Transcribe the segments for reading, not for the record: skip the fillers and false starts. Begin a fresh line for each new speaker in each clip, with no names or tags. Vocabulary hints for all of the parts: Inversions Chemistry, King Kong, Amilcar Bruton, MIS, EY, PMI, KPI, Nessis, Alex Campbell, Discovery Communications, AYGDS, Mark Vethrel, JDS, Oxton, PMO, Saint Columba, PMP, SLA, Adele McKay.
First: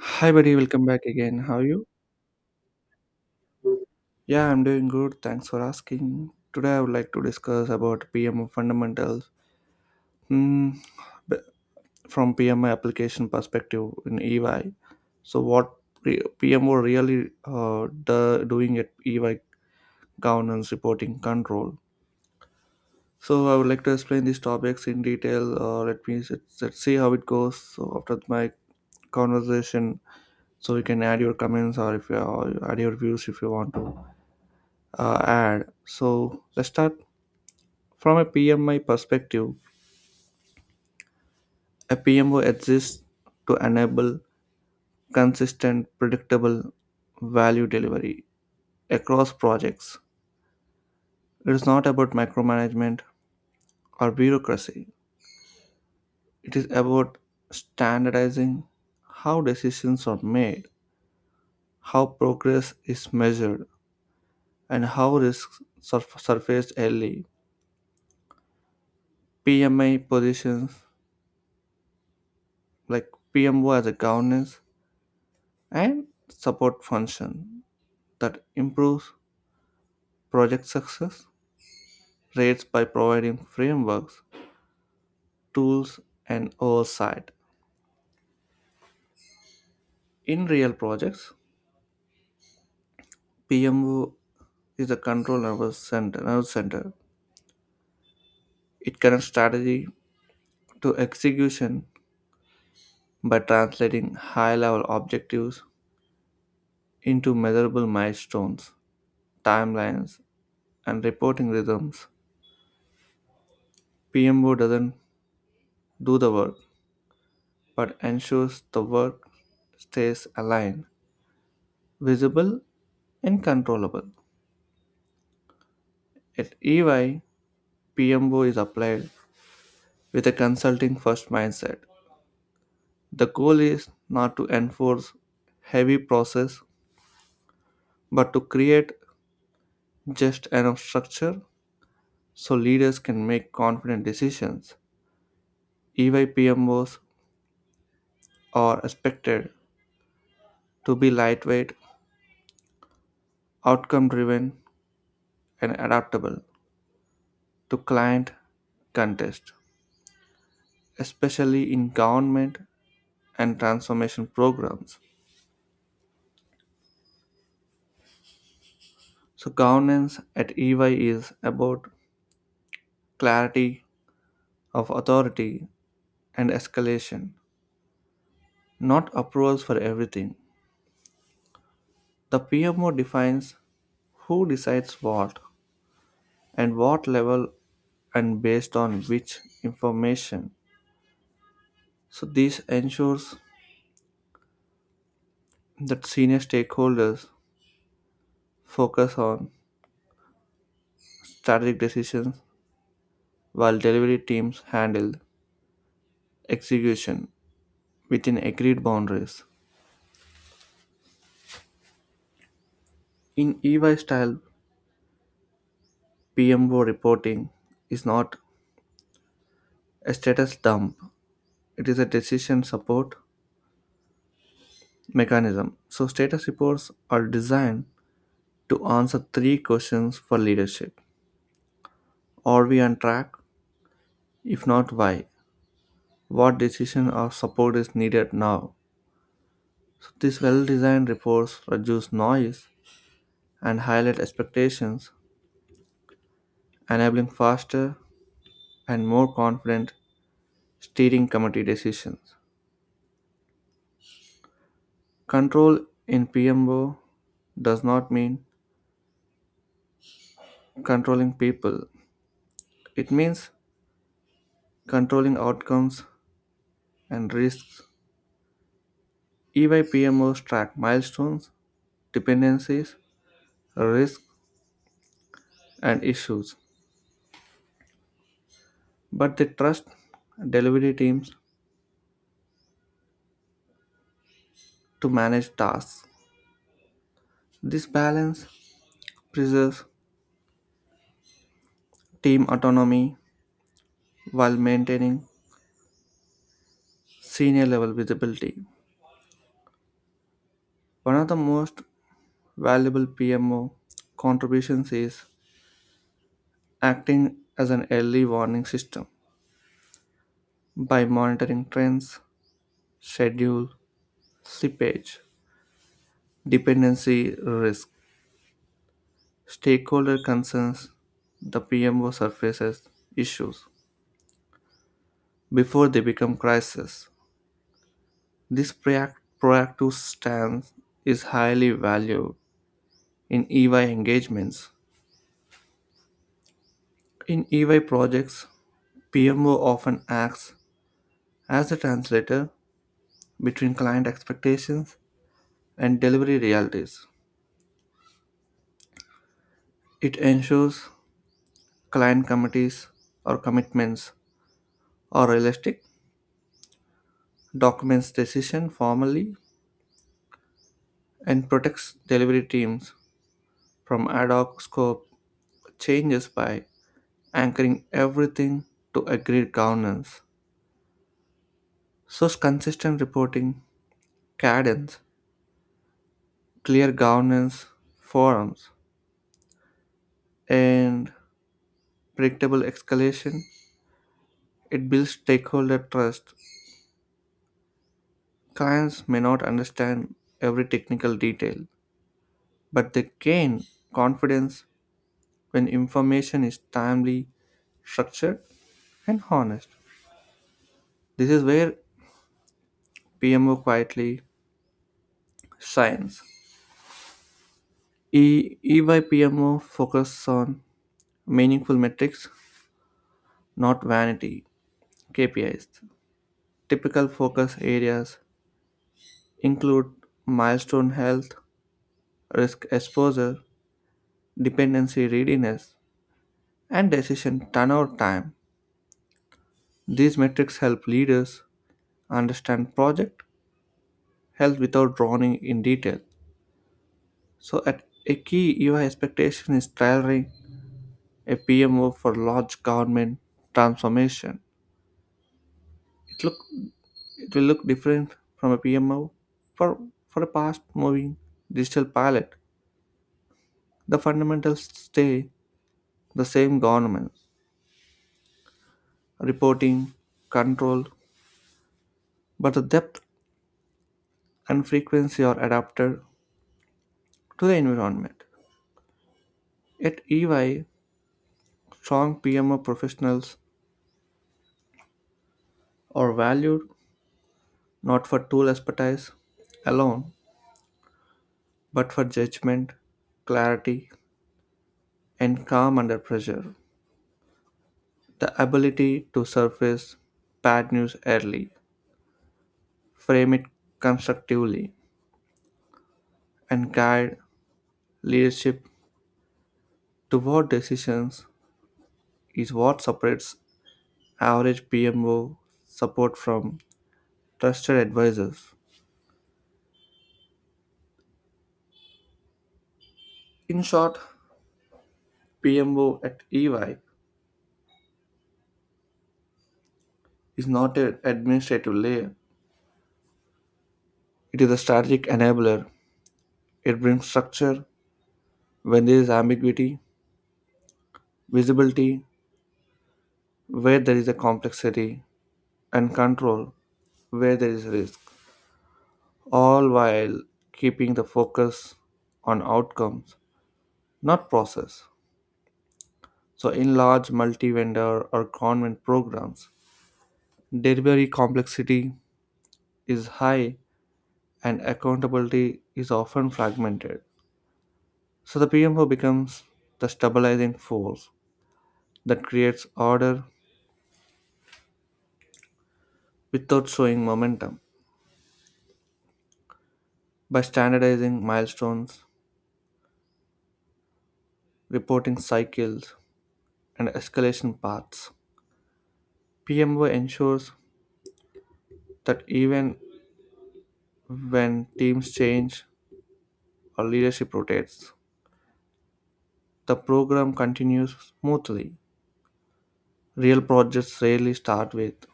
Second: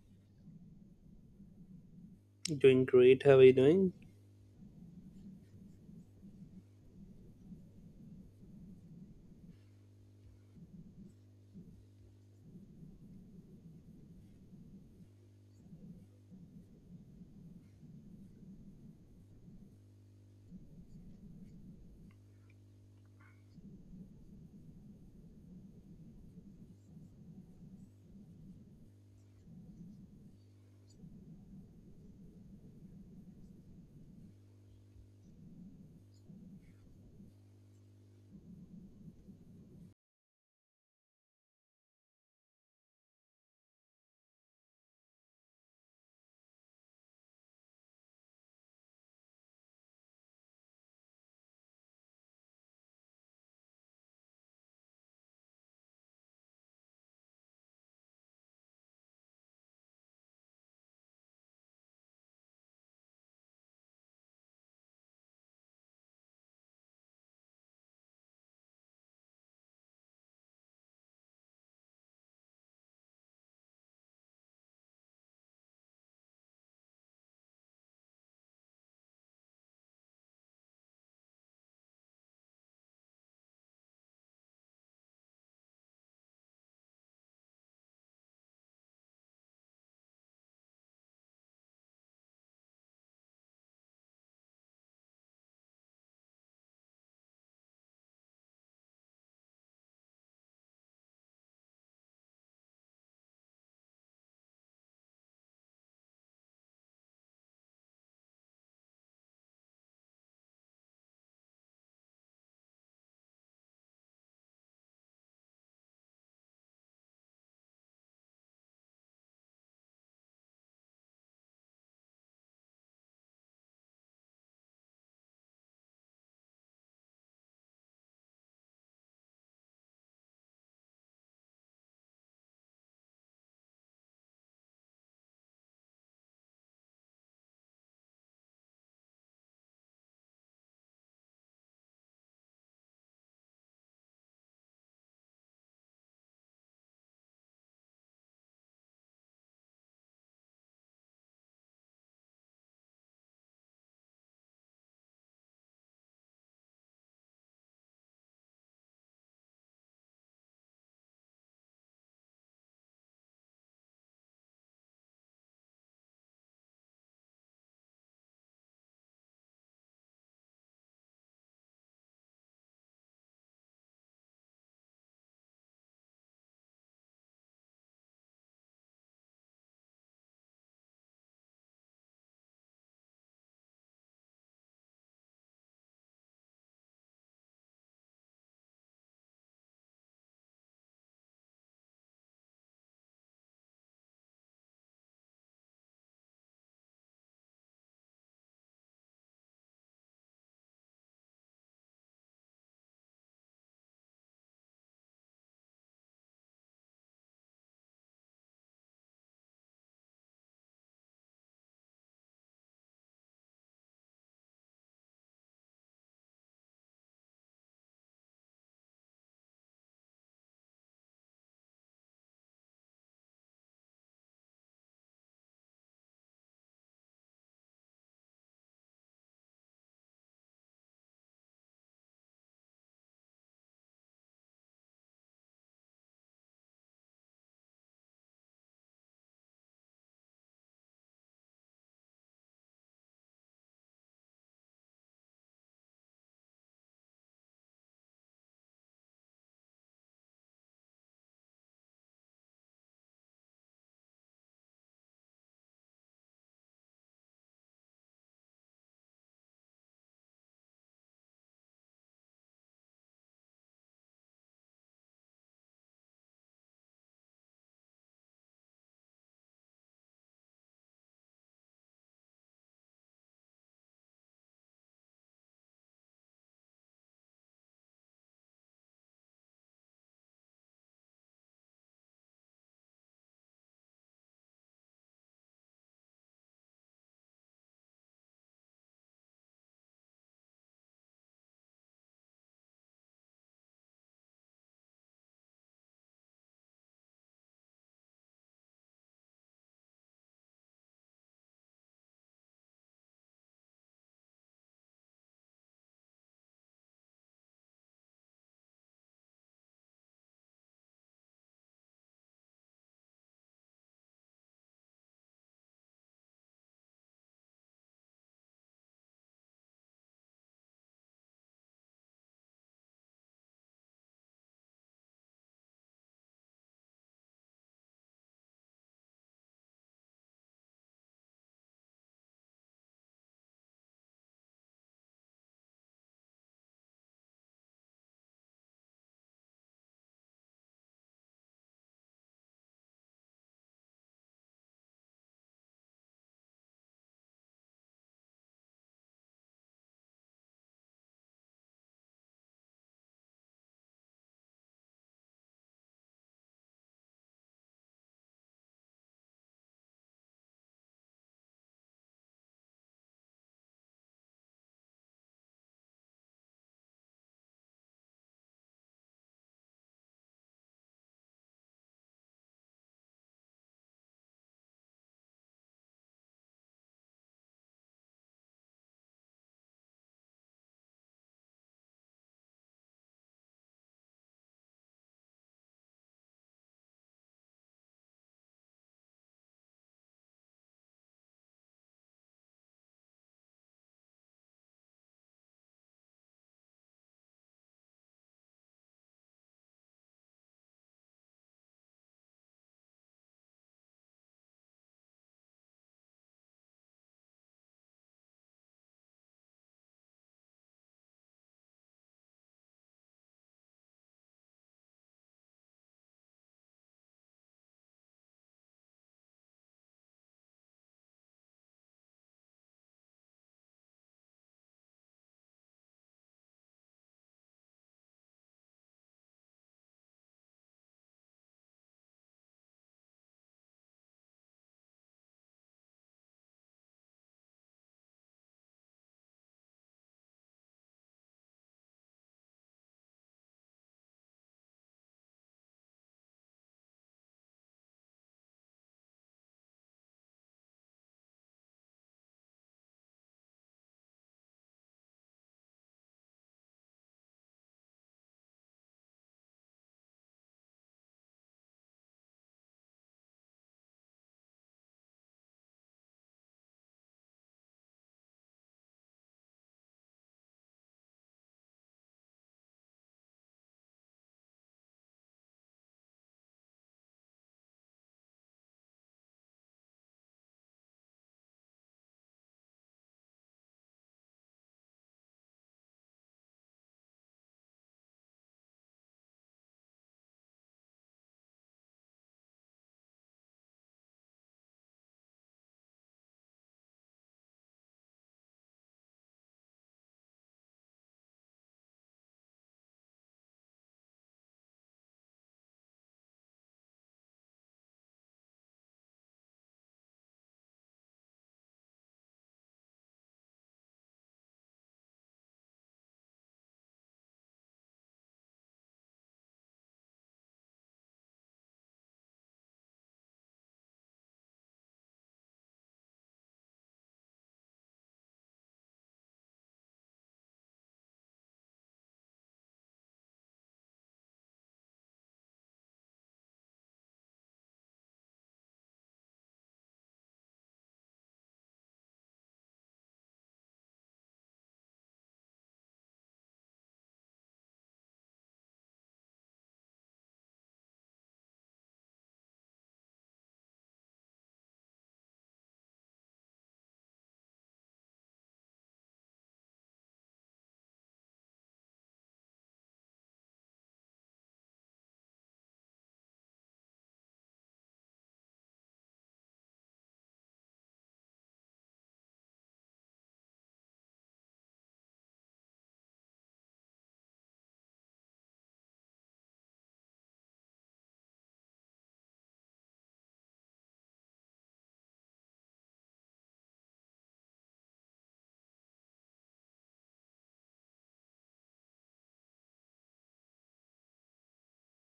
Hi, buddy. Welcome back again. How are you?
Doing great. How are you doing?
Yeah, I'm doing good. Thanks for asking. Today, I would like to discuss about PMO fundamentals Hmm, b- from PMO application perspective in EY. So, PMO really doing at EY: governance, reporting, control. So, I would like to explain these topics in detail. Let's see how it goes. So, after my conversation, so you can add your comments or if you add your views if you want to add. So let's start from a PMI perspective. A PMO exists to enable consistent, predictable value delivery across projects. It is not about micromanagement or bureaucracy. It is about standardizing how decisions are made, how progress is measured, and how risks surfaced early. PMI positions like PMO as a governance and support function that improves project success rates by providing frameworks, tools, and oversight. In real projects, PMO is the control nervous center. Nervous center. It connects strategy to execution by translating high-level objectives into measurable milestones, timelines, and reporting rhythms. PMO doesn't do the work, but ensures the work stays aligned, visible, and controllable. At EY, PMO is applied with a consulting first mindset. The goal is not to enforce heavy process but to create just enough structure so leaders can make confident decisions. EY PMOs are expected to be lightweight, outcome driven, and adaptable to client context, especially in government and transformation programs. So, governance at EY is about clarity of authority and escalation, not approvals for everything. The PMO defines who decides what and what level and based on which information. So this ensures that senior stakeholders focus on strategic decisions while delivery teams handle execution within agreed boundaries. In EY style, PMO reporting is not a status dump. It is a decision support mechanism. So, status reports are designed to answer three questions for leadership: Are we on track? If not, why? What decision or support is needed now? So, these well designed reports reduce noise and highlight expectations, enabling faster and more confident steering committee decisions. Control in PMO does not mean controlling people, it means controlling outcomes and risks. EY PMOs track milestones, dependencies, risks, and issues, but they trust delivery teams to manage tasks. This balance preserves team autonomy while maintaining senior level visibility. One of the most valuable PMO contributions is acting as an early warning system. By monitoring trends, schedule, slippage, dependency risk, stakeholder concerns, the PMO surfaces issues before they become crises. This proactive stance is highly valued in EY engagements. In EY projects, PMO often acts as a translator between client expectations and delivery realities. It ensures client committees or commitments are realistic, documents decision formally, and protects delivery teams from ad hoc scope changes by anchoring everything to agreed governance. So, consistent reporting, cadence, clear governance forums, and predictable escalation, it builds stakeholder trust. Clients may not understand every technical detail, but they gain confidence when information is timely, structured, and honest. This is where PMO quietly shines. EYPMO focuses on meaningful metrics, not vanity KPIs. Typical focus areas include milestone health, risk exposure, dependency readiness, and decision turnover time. These metrics help leaders understand project health without drowning in detail. So, at a key UI expectation is tailoring a PMO for large government transformation. It look It will look different from a PMO. For, for a fast moving digital pilot, the fundamentals stay the same: governance, reporting, control, but the depth and frequency are adapted to the environment. At EY, strong PMO professionals are valued not for tool expertise alone, but for judgment, clarity, and calm under pressure. The ability to surface bad news early, frame it constructively, and guide leadership toward decisions is what separates average PMO support from trusted advisors. In short, PMO at EY is not an administrative layer, it is a strategic enabler. It brings structure when there is ambiguity, visibility where there is a complexity, and control where there is risk, all while keeping the focus on outcomes not process. So, in large multi vendor or convent programs, delivery complexity is high and accountability is often fragmented. So, the PMO becomes the stabilizing force that creates order without showing momentum. By standardizing milestones, reporting cycles, and escalation paths, PMO ensures that even when teams change or leadership rotates, the program continues smoothly. Real projects rarely start with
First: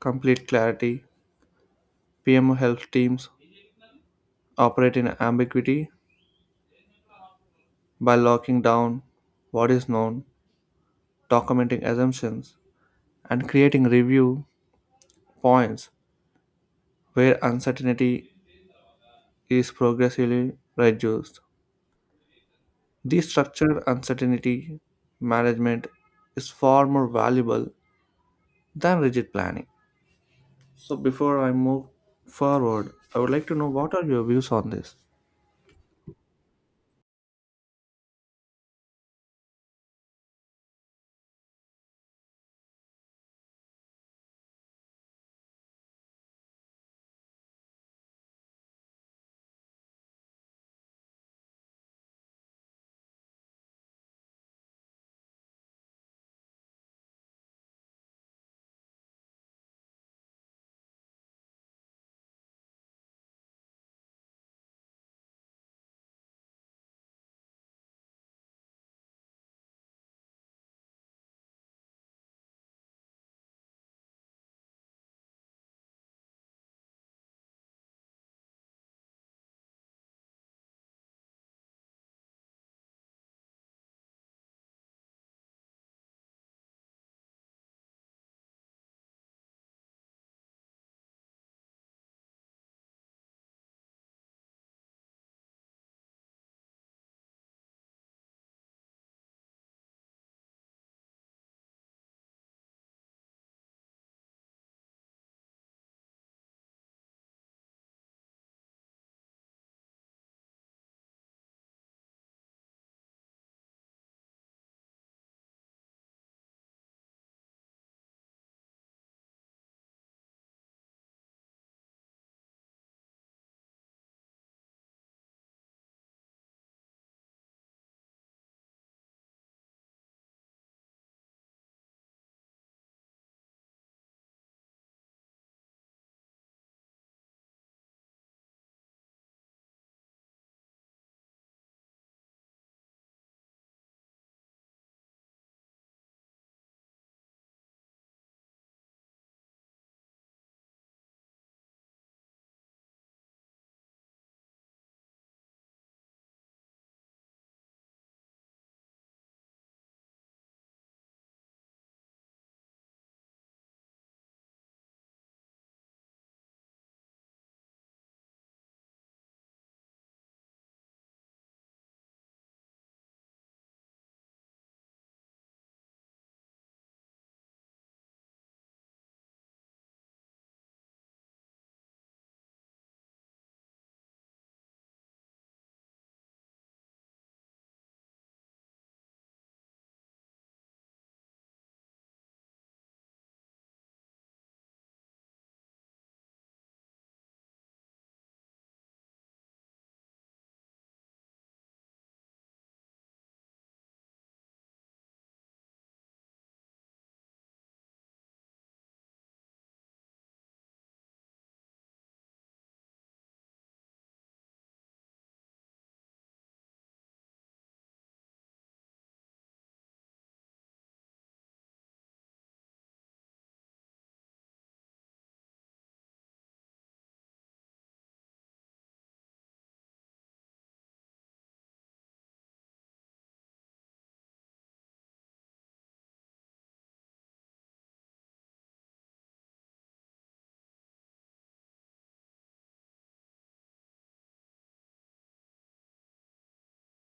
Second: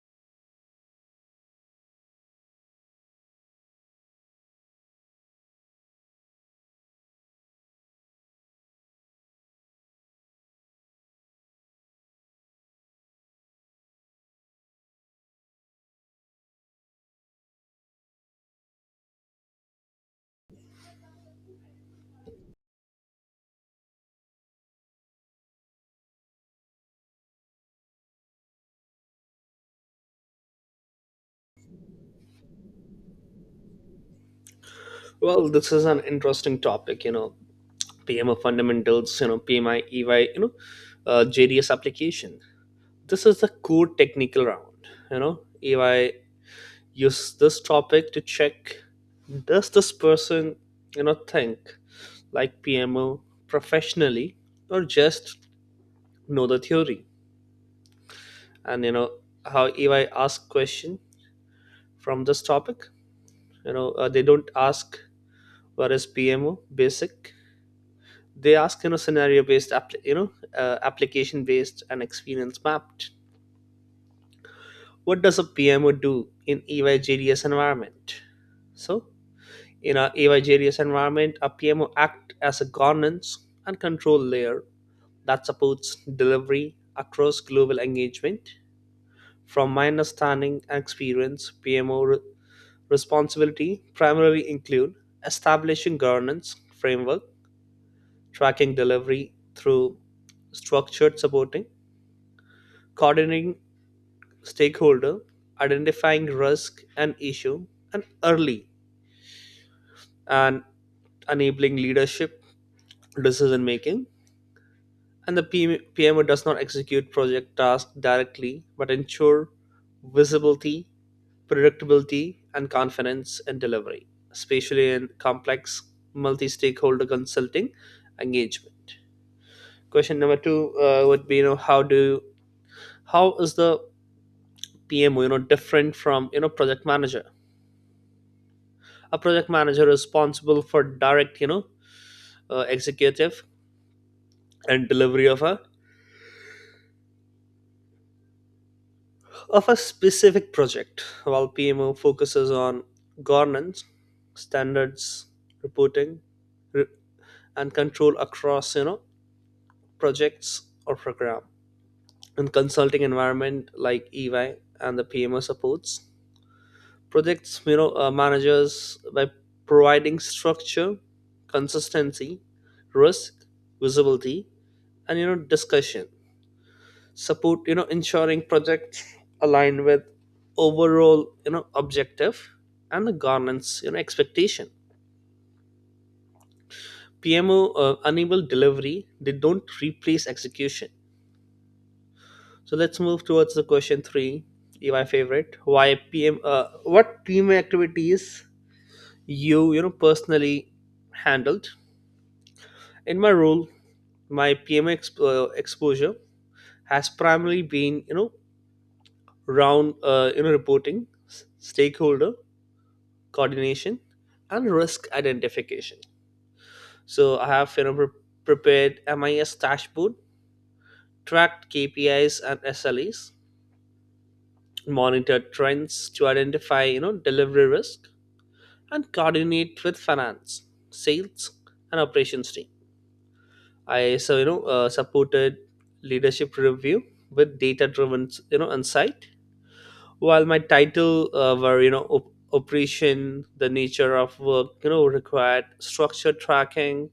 complete clarity. PMO helps teams operate in ambiguity by locking down what is known, documenting assumptions, and creating review points where uncertainty is progressively reduced. This structured uncertainty management is far more valuable than rigid planning. So, before I move forward, I would like to know what are your views on this?
Well, this is an interesting topic, PMO fundamentals, PMI, EY, JDS application. This is the core technical round. EY use this topic to check does this person, think like PMO professionally or just know the theory? And, how EY ask question from this topic, they don't ask what is PMO basic, they ask scenario based application based and experience mapped. What does a PMO do in EYJDS environment? So in our EYJDS environment, a PMO act as a governance and control layer that supports delivery across global engagement. From my understanding and experience, PMO responsibility primarily include establishing governance framework, tracking delivery through structured supporting, coordinating stakeholder, identifying risk and issue, and early and enabling leadership decision making. And the PM PMO does not execute project tasks directly, but ensure visibility, predictability, and confidence in delivery, especially in complex multi-stakeholder consulting engagement. Question number two would be, how do how is the PMO, different from project manager? A project manager responsible for direct executive and delivery of a specific project, while PMO focuses on governance, standards, reporting re- and control across projects or program. In consulting environment like EY, and the PMO supports projects managers by providing structure, consistency, risk visibility, and discussion support, ensuring projects align with overall objective and the governance expectation. PMO enable delivery, they don't replace execution. So let's move towards the question 3, my favorite. Why pm What team activities personally handled in my role? My PM exposure has primarily been round reporting, s- stakeholder coordination, and risk identification. So I have, prepared MIS dashboard, tracked KPIs and SLAs, monitored trends to identify delivery risk, and coordinate with finance, sales, and operations team. I so supported leadership review with data driven insight. While my title were operation, the nature of work required structured tracking,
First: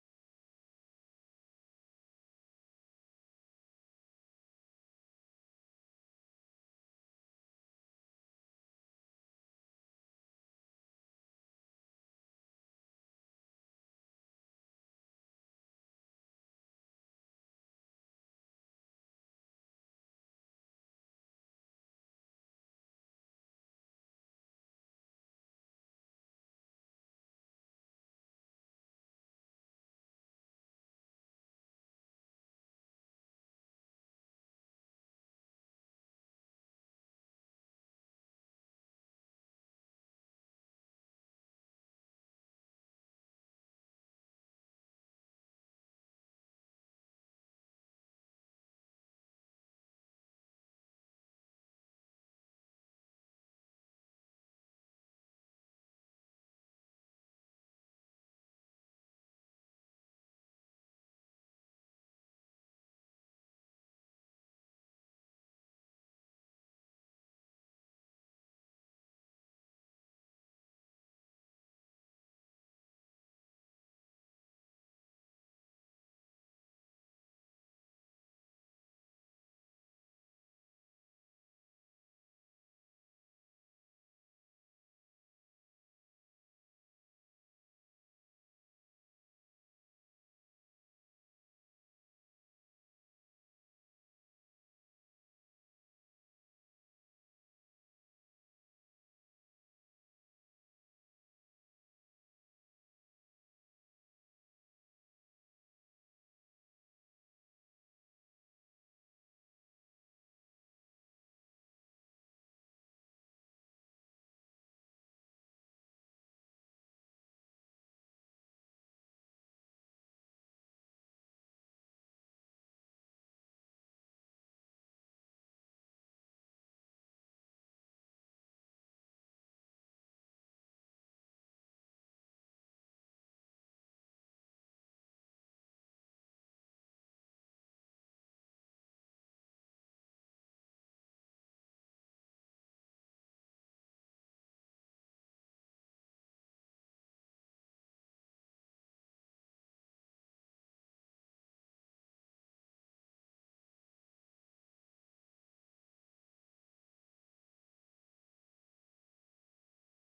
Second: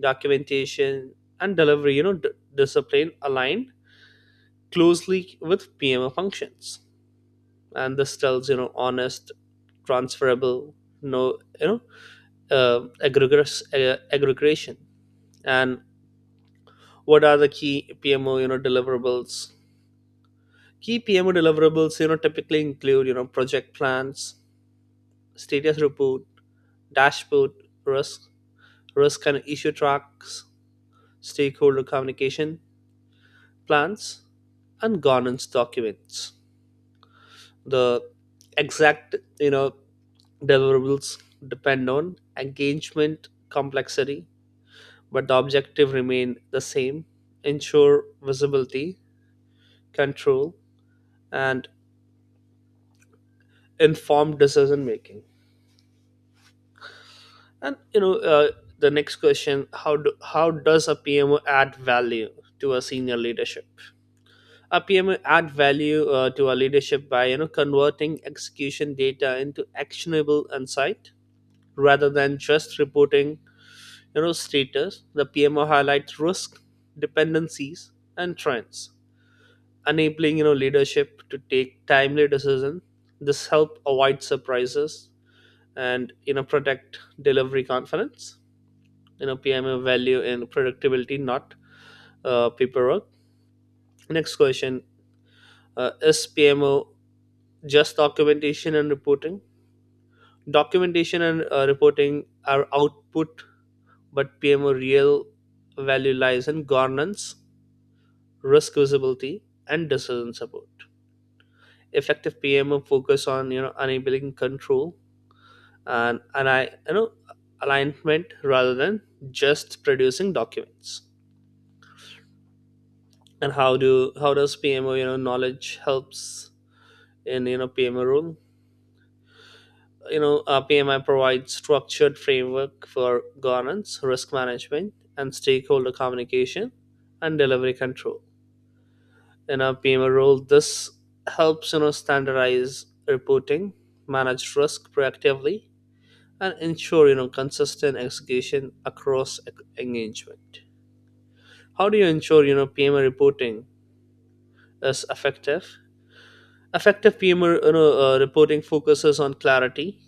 documentation, and delivery discipline aligned closely with PMO functions, and this tells honest transferable, no aggregation. And what are the key PMO deliverables? Key PMO deliverables typically include project plans, status report, dashboard, risk risk and issue tracks, stakeholder communication plans, and governance documents. The exact deliverables depend on engagement complexity, but the objective remain the same: ensure visibility, control, and informed decision making. And the next question: how does a PMO add value to a senior leadership? A PMO add value to a leadership by converting execution data into actionable insight rather than just reporting status. The PMO highlights risk, dependencies, and trends, enabling leadership to take timely decisions. This help avoid surprises and protect delivery confidence. PMO value in productivity, not paperwork. Next question: is PMO just documentation and reporting? Documentation and reporting are output, but PMO real value lies in governance, risk visibility, and decision support. Effective PMO focus on enabling control and I you know alignment rather than just producing documents. And how does PMO knowledge helps in PMO role? PMI provides structured framework for governance, risk management, and stakeholder communication and delivery control in a PMO role. This helps standardize reporting, manage risk proactively, and ensure consistent execution across engagement. How do you ensure PMO reporting is effective? Effective PMO reporting focuses on clarity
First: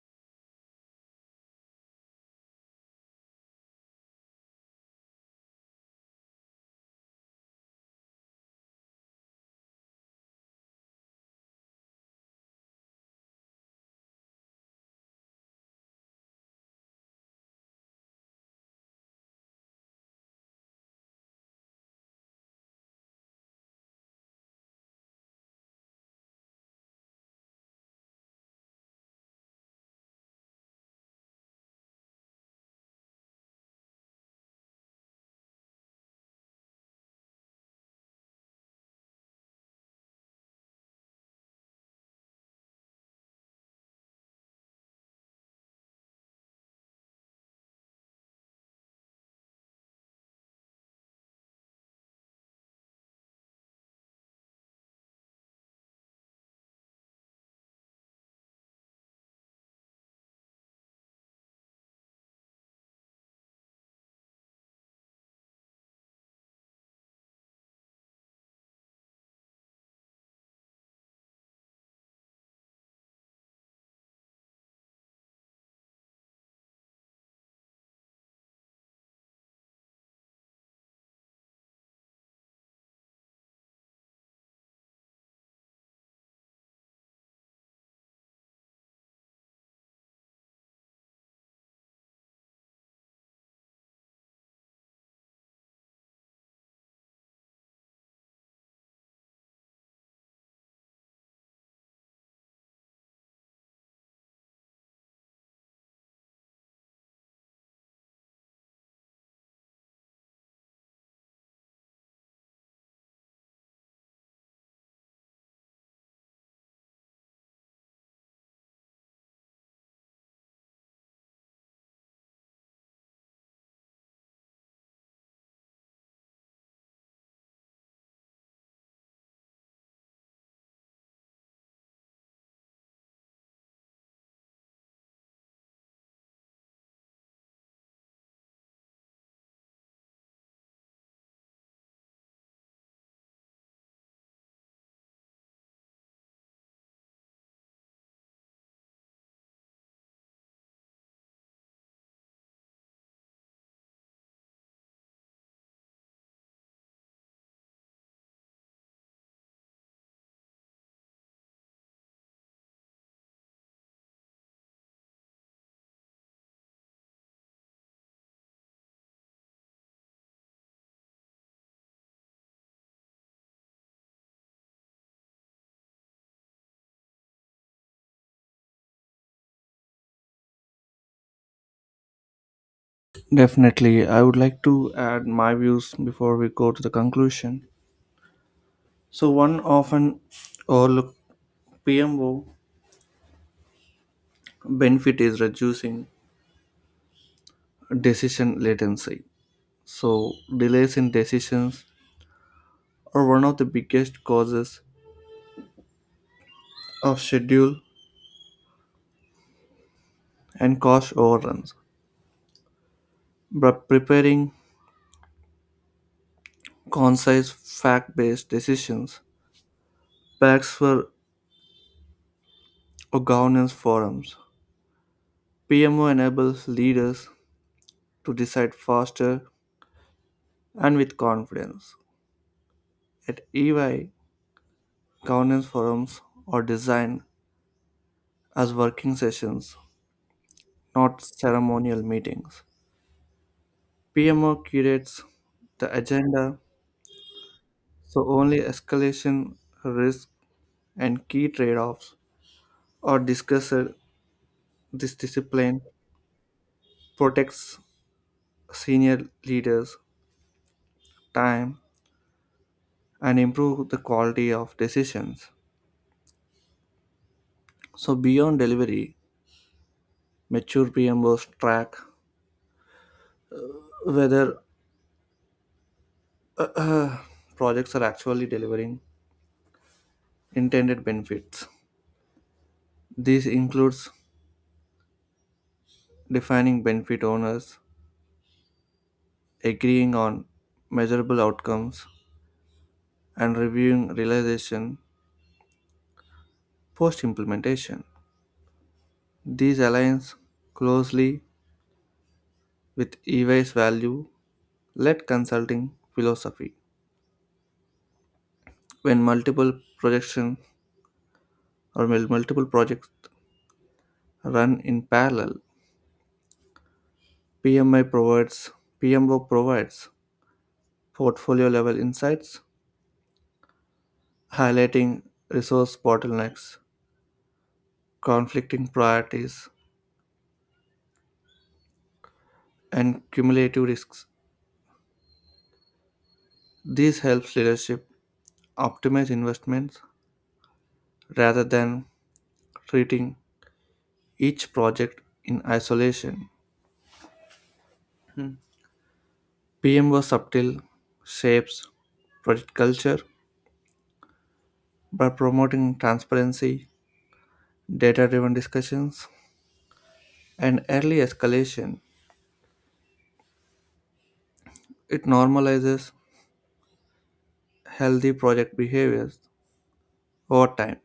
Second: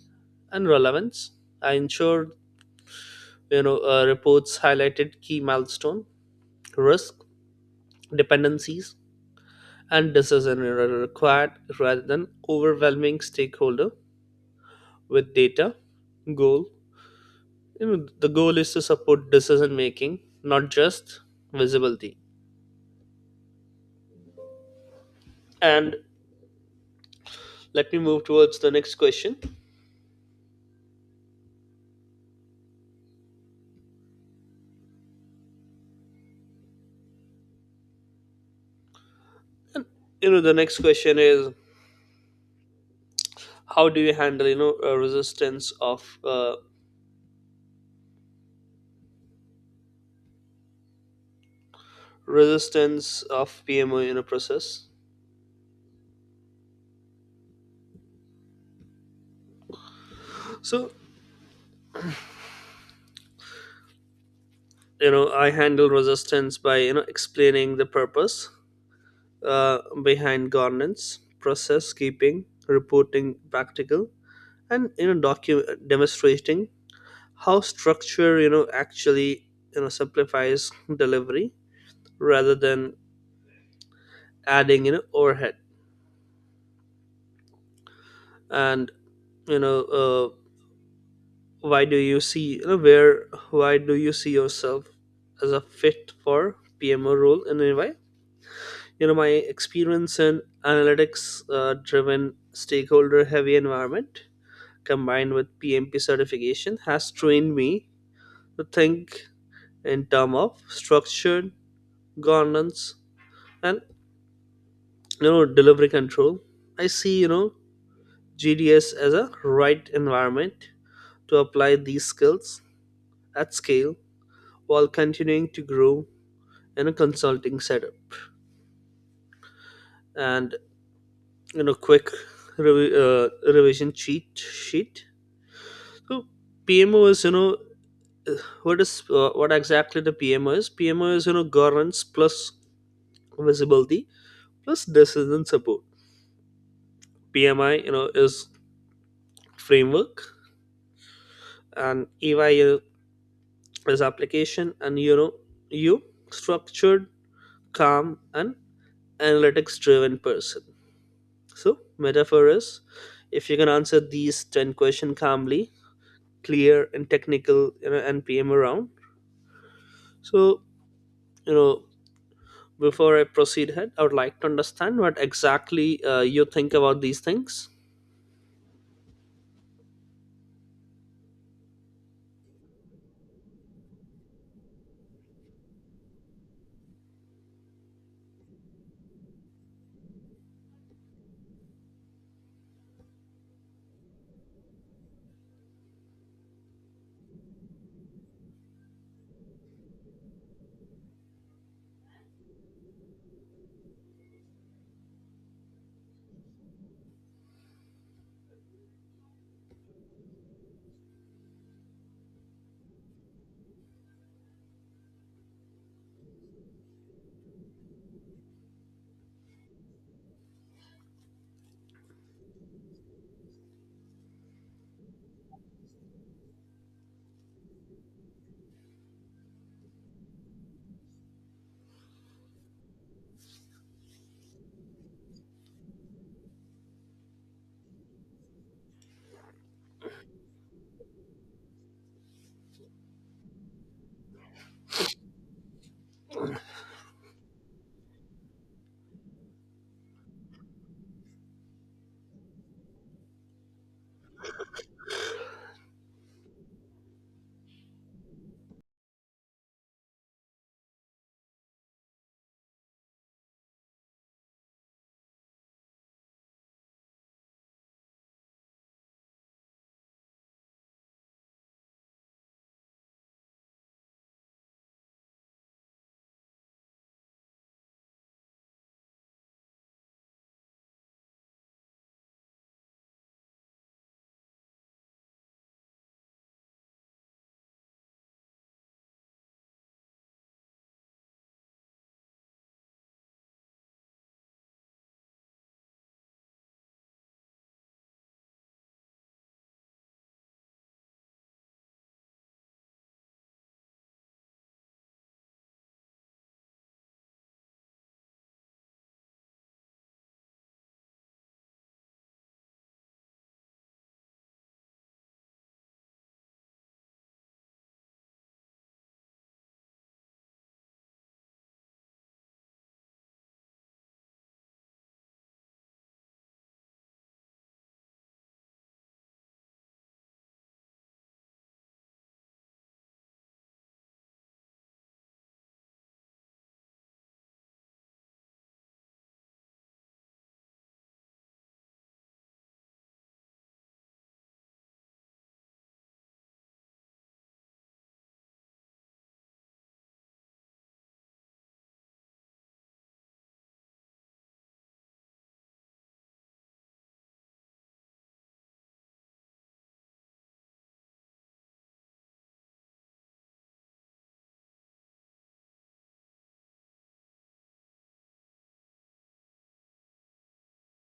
and relevance. I ensure reports highlighted key milestone, risk, dependencies, and decision required rather than overwhelming stakeholder with data. Goal you know, the goal is to support decision making, not just visibility. And let me move towards the next question. The next question is, how do you handle resistance of PMO in a process? So I handle resistance by explaining the purpose behind governance process, keeping reporting practical, and demonstrating how structure actually simplifies delivery rather than adding overhead. And you know why do you see you know where why do you see yourself as a fit for PMO role in any way? My experience in analytics driven stakeholder heavy environment, combined with PMP certification, has trained me to think in terms of structured governance and delivery control. I see GDS as a right environment to apply these skills at scale while continuing to grow in a consulting setup. And quick revi- uh, revision cheat sheet. So pmo is you know what is what exactly the PMO is. PMO is governance plus visibility plus decision support. PMI is framework and EY his application and you structured, calm, and analytics driven person. So metaphor is, if you can answer these 10 question calmly, clear and technical, and PM around. So you know before I proceed ahead, I would like to understand what exactly you think about these things.
Definitely, I would like to add my views before we go to the conclusion. So, one often overlooked PMO benefit is reducing decision latency. So, delays in decisions are one of the biggest causes of schedule and cost overruns. But preparing concise, fact based decisions packs for or governance forums, PMO enables leaders to decide faster and with confidence. At EY, governance forums are designed as working sessions, not ceremonial meetings. PMO curates the agenda so only escalation, risk, and key trade offs are discussed. This discipline protects senior leaders' time and improve the quality of decisions. So beyond delivery, mature PMOs track whether projects are actually delivering intended benefits. This includes defining benefit owners, agreeing on measurable outcomes, and reviewing realization post implementation. These aligns closely with EY's value led consulting philosophy. When multiple projection or mul- multiple projects run in parallel, PMI provides PMO provides portfolio level insights highlighting resource bottlenecks, conflicting priorities, and cumulative risks. This helps leadership optimize investments rather than treating each project in isolation. PMO was subtle, shapes project culture by promoting transparency, data driven discussions, and early escalation. It normalizes healthy project behaviors over time.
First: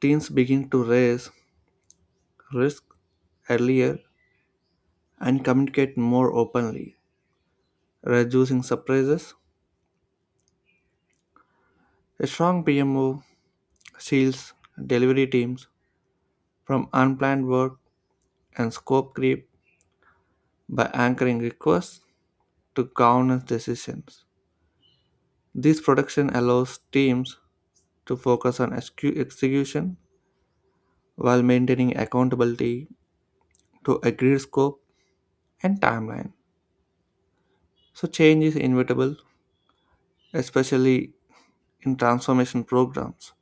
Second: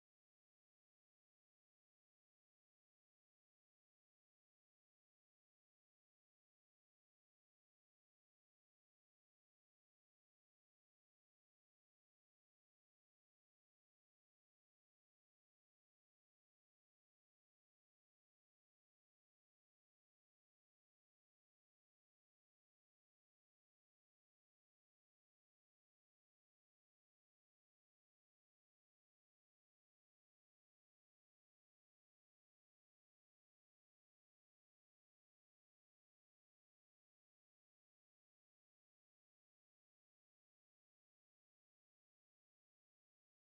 Teams begin to raise risk earlier and communicate more openly, reducing surprises. A strong PMO shields delivery teams from unplanned work and scope creep by anchoring requests to governance decisions. This protection allows teams to focus on execution while maintaining accountability to agreed scope and timeline. So, change is inevitable, especially in transformation programs.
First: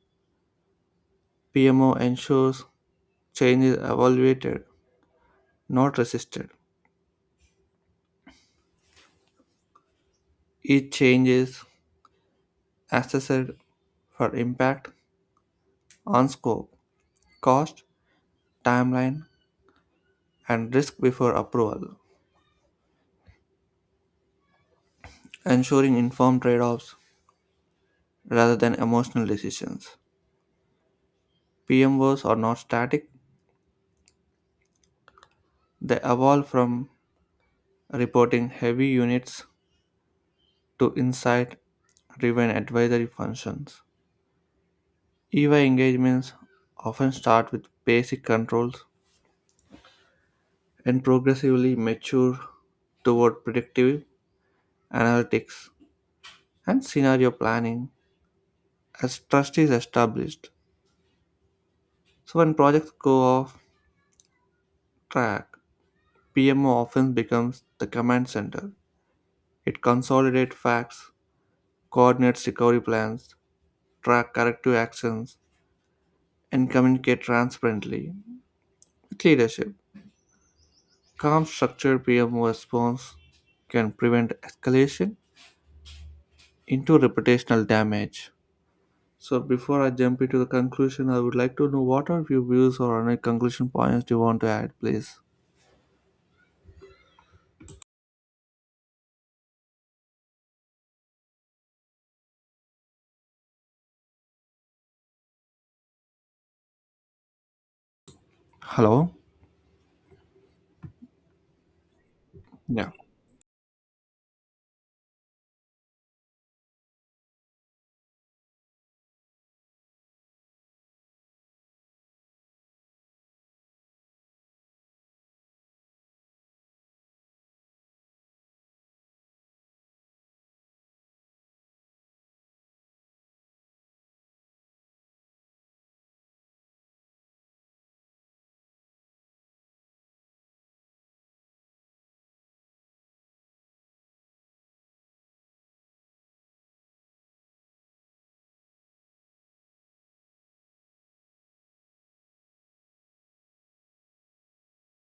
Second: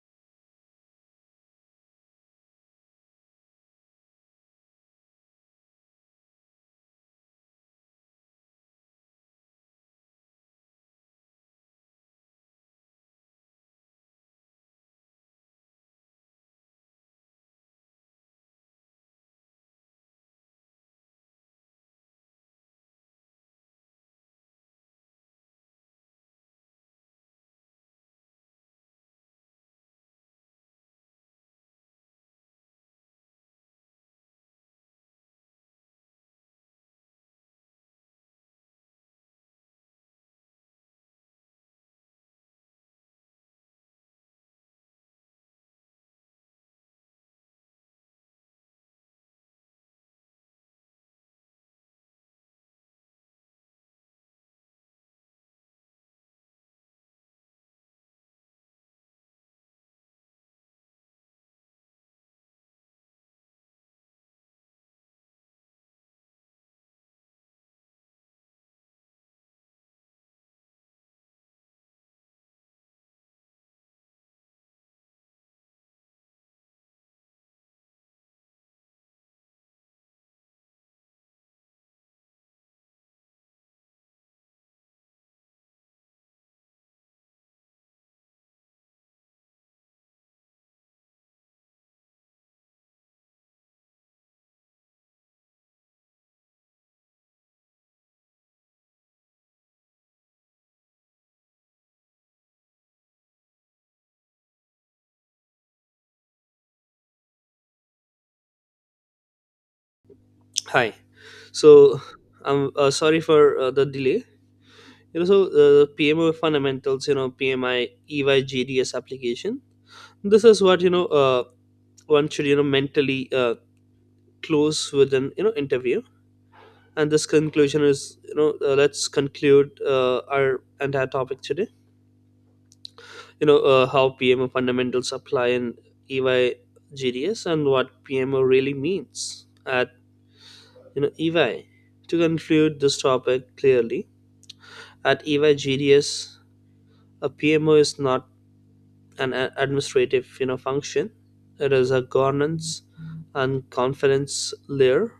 PMO ensures change is evaluated, not resisted. Each change is assessed for impact on scope, cost, timeline, and risk before approval, ensuring informed trade offs rather than emotional decisions. PMOs are not static, they evolve from reporting heavy units to insight driven advisory functions. EY engagements often start with basic controls and progressively mature toward predictive analytics and scenario planning as trust is established. So when projects go off track, PMO often becomes the command center. It consolidates facts, coordinates recovery plans, track corrective actions, and communicate transparently with leadership. Calm structured PMO response can prevent escalation into reputational damage. So before I jump into the conclusion, I would like to know what are your views or any conclusion points you want to add, please. Hello?
Hi. So I'm
Yeah.
sorry for the delay. you know so PMO fundamentals, PMI, EYGDS application. This is what one should mentally close with an interview. And this conclusion is, let's conclude our entire topic today, how PMO fundamentals apply in EY GDS and what PMO really means at EY. To conclude this topic clearly, at EY GDS, a PMO is not an administrative function. It is a governance and confidence layer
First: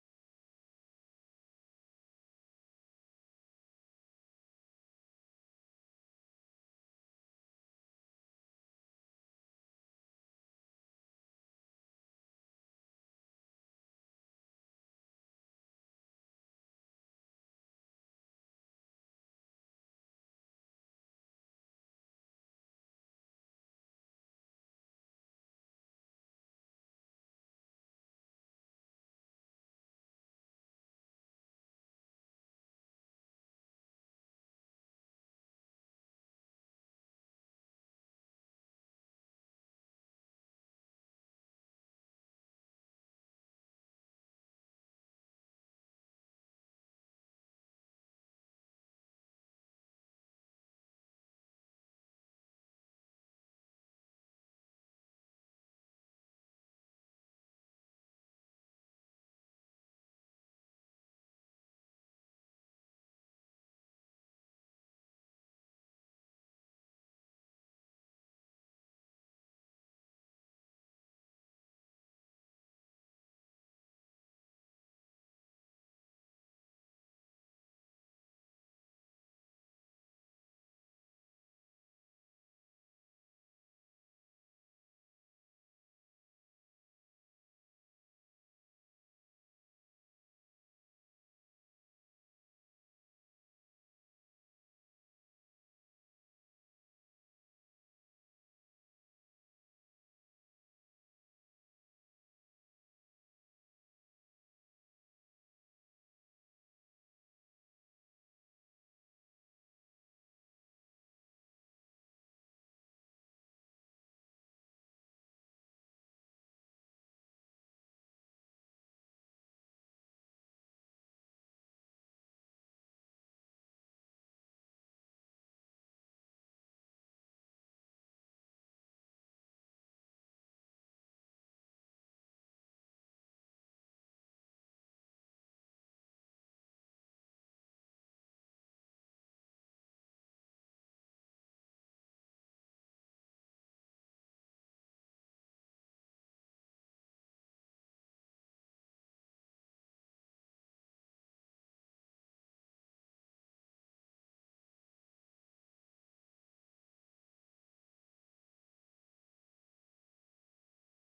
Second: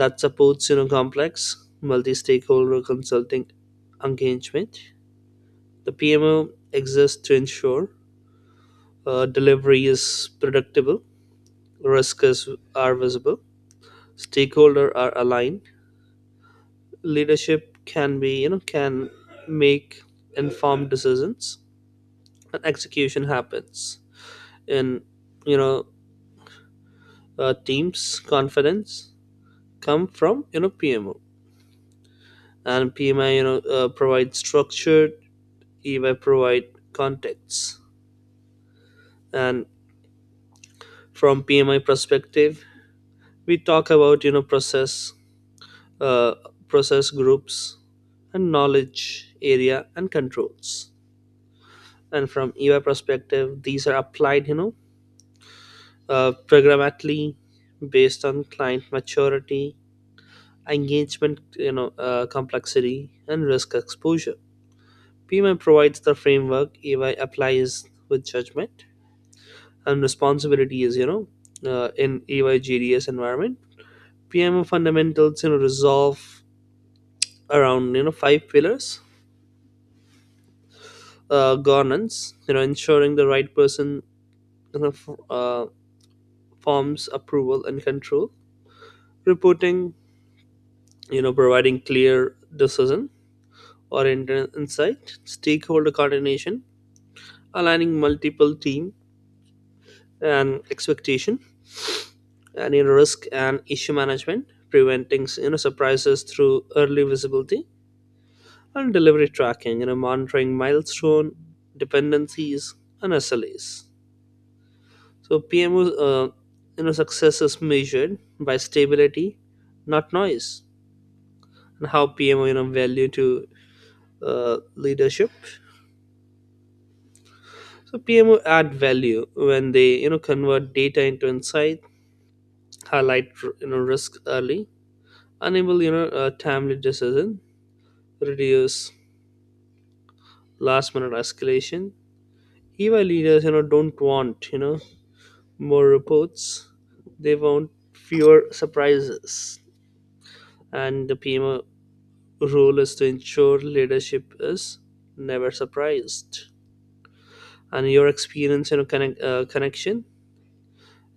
that supports complex multi-stakeholder consulting engagement. The PMO exists to ensure delivery is predictable, risks are visible, stakeholders are aligned, leadership can be you know can make informed decisions, and execution happens in you know teams. Confidence come from PMO, and PMI provides structured, EY provide context. And from PMI perspective, we talk about process, uh, process groups, and knowledge area and controls. And from EY perspective, these are applied programmatically based on client maturity, engagement complexity, and risk exposure. PMI provides the framework. EY applies with judgment and responsibilities, in AYGDS environment. PMO fundamentals resolve around 5 pillars: governance, ensuring the right person you know f- uh, forms approval and control; reporting, providing clear decision or insight; stakeholder coordination, aligning multiple team and expectation; and risk and issue management, preventing surprises through early visibility; and delivery tracking, monitoring milestone dependencies and SLAs. So PMO, success is measured by stability, not noise. And how PMO, value to leadership. So PMO add value when they, convert data into insight, highlight, risk early, enable, a timely decision, reduce last minute escalation. EY leaders, don't want, more reports. They want fewer surprises. And the PMO role is to ensure leadership is never surprised. And your experience, connection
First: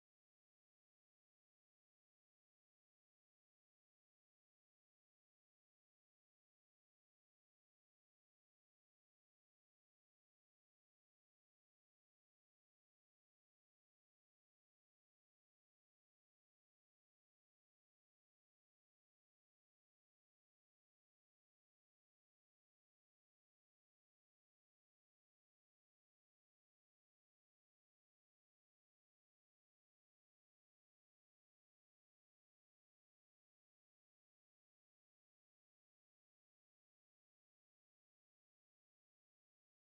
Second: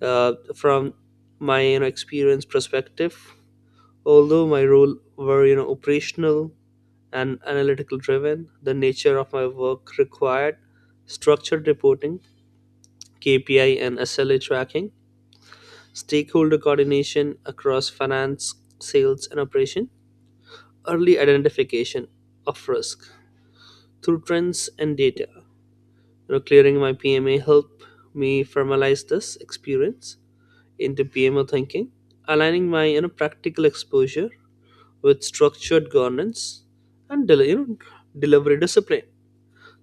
from my experience perspective, although my role were operational and analytical driven, the nature of my work required structured reporting, KPI and SLA tracking, stakeholder coordination across finance, sales, and operation, early identification of risk through trends and data. Clearing my PMA helped me formalize this experience into PMO thinking, aligning my practical exposure with structured governance and delivery discipline.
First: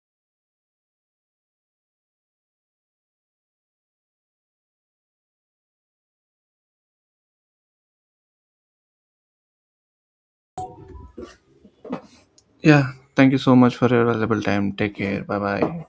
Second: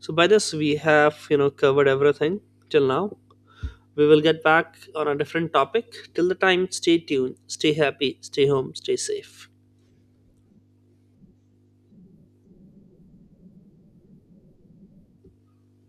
So by this we have covered everything till now. We will get back on a different topic. Till the time, stay tuned, stay happy, stay home, stay safe.
Yeah, thank you so much for your valuable time. Take care. Bye bye.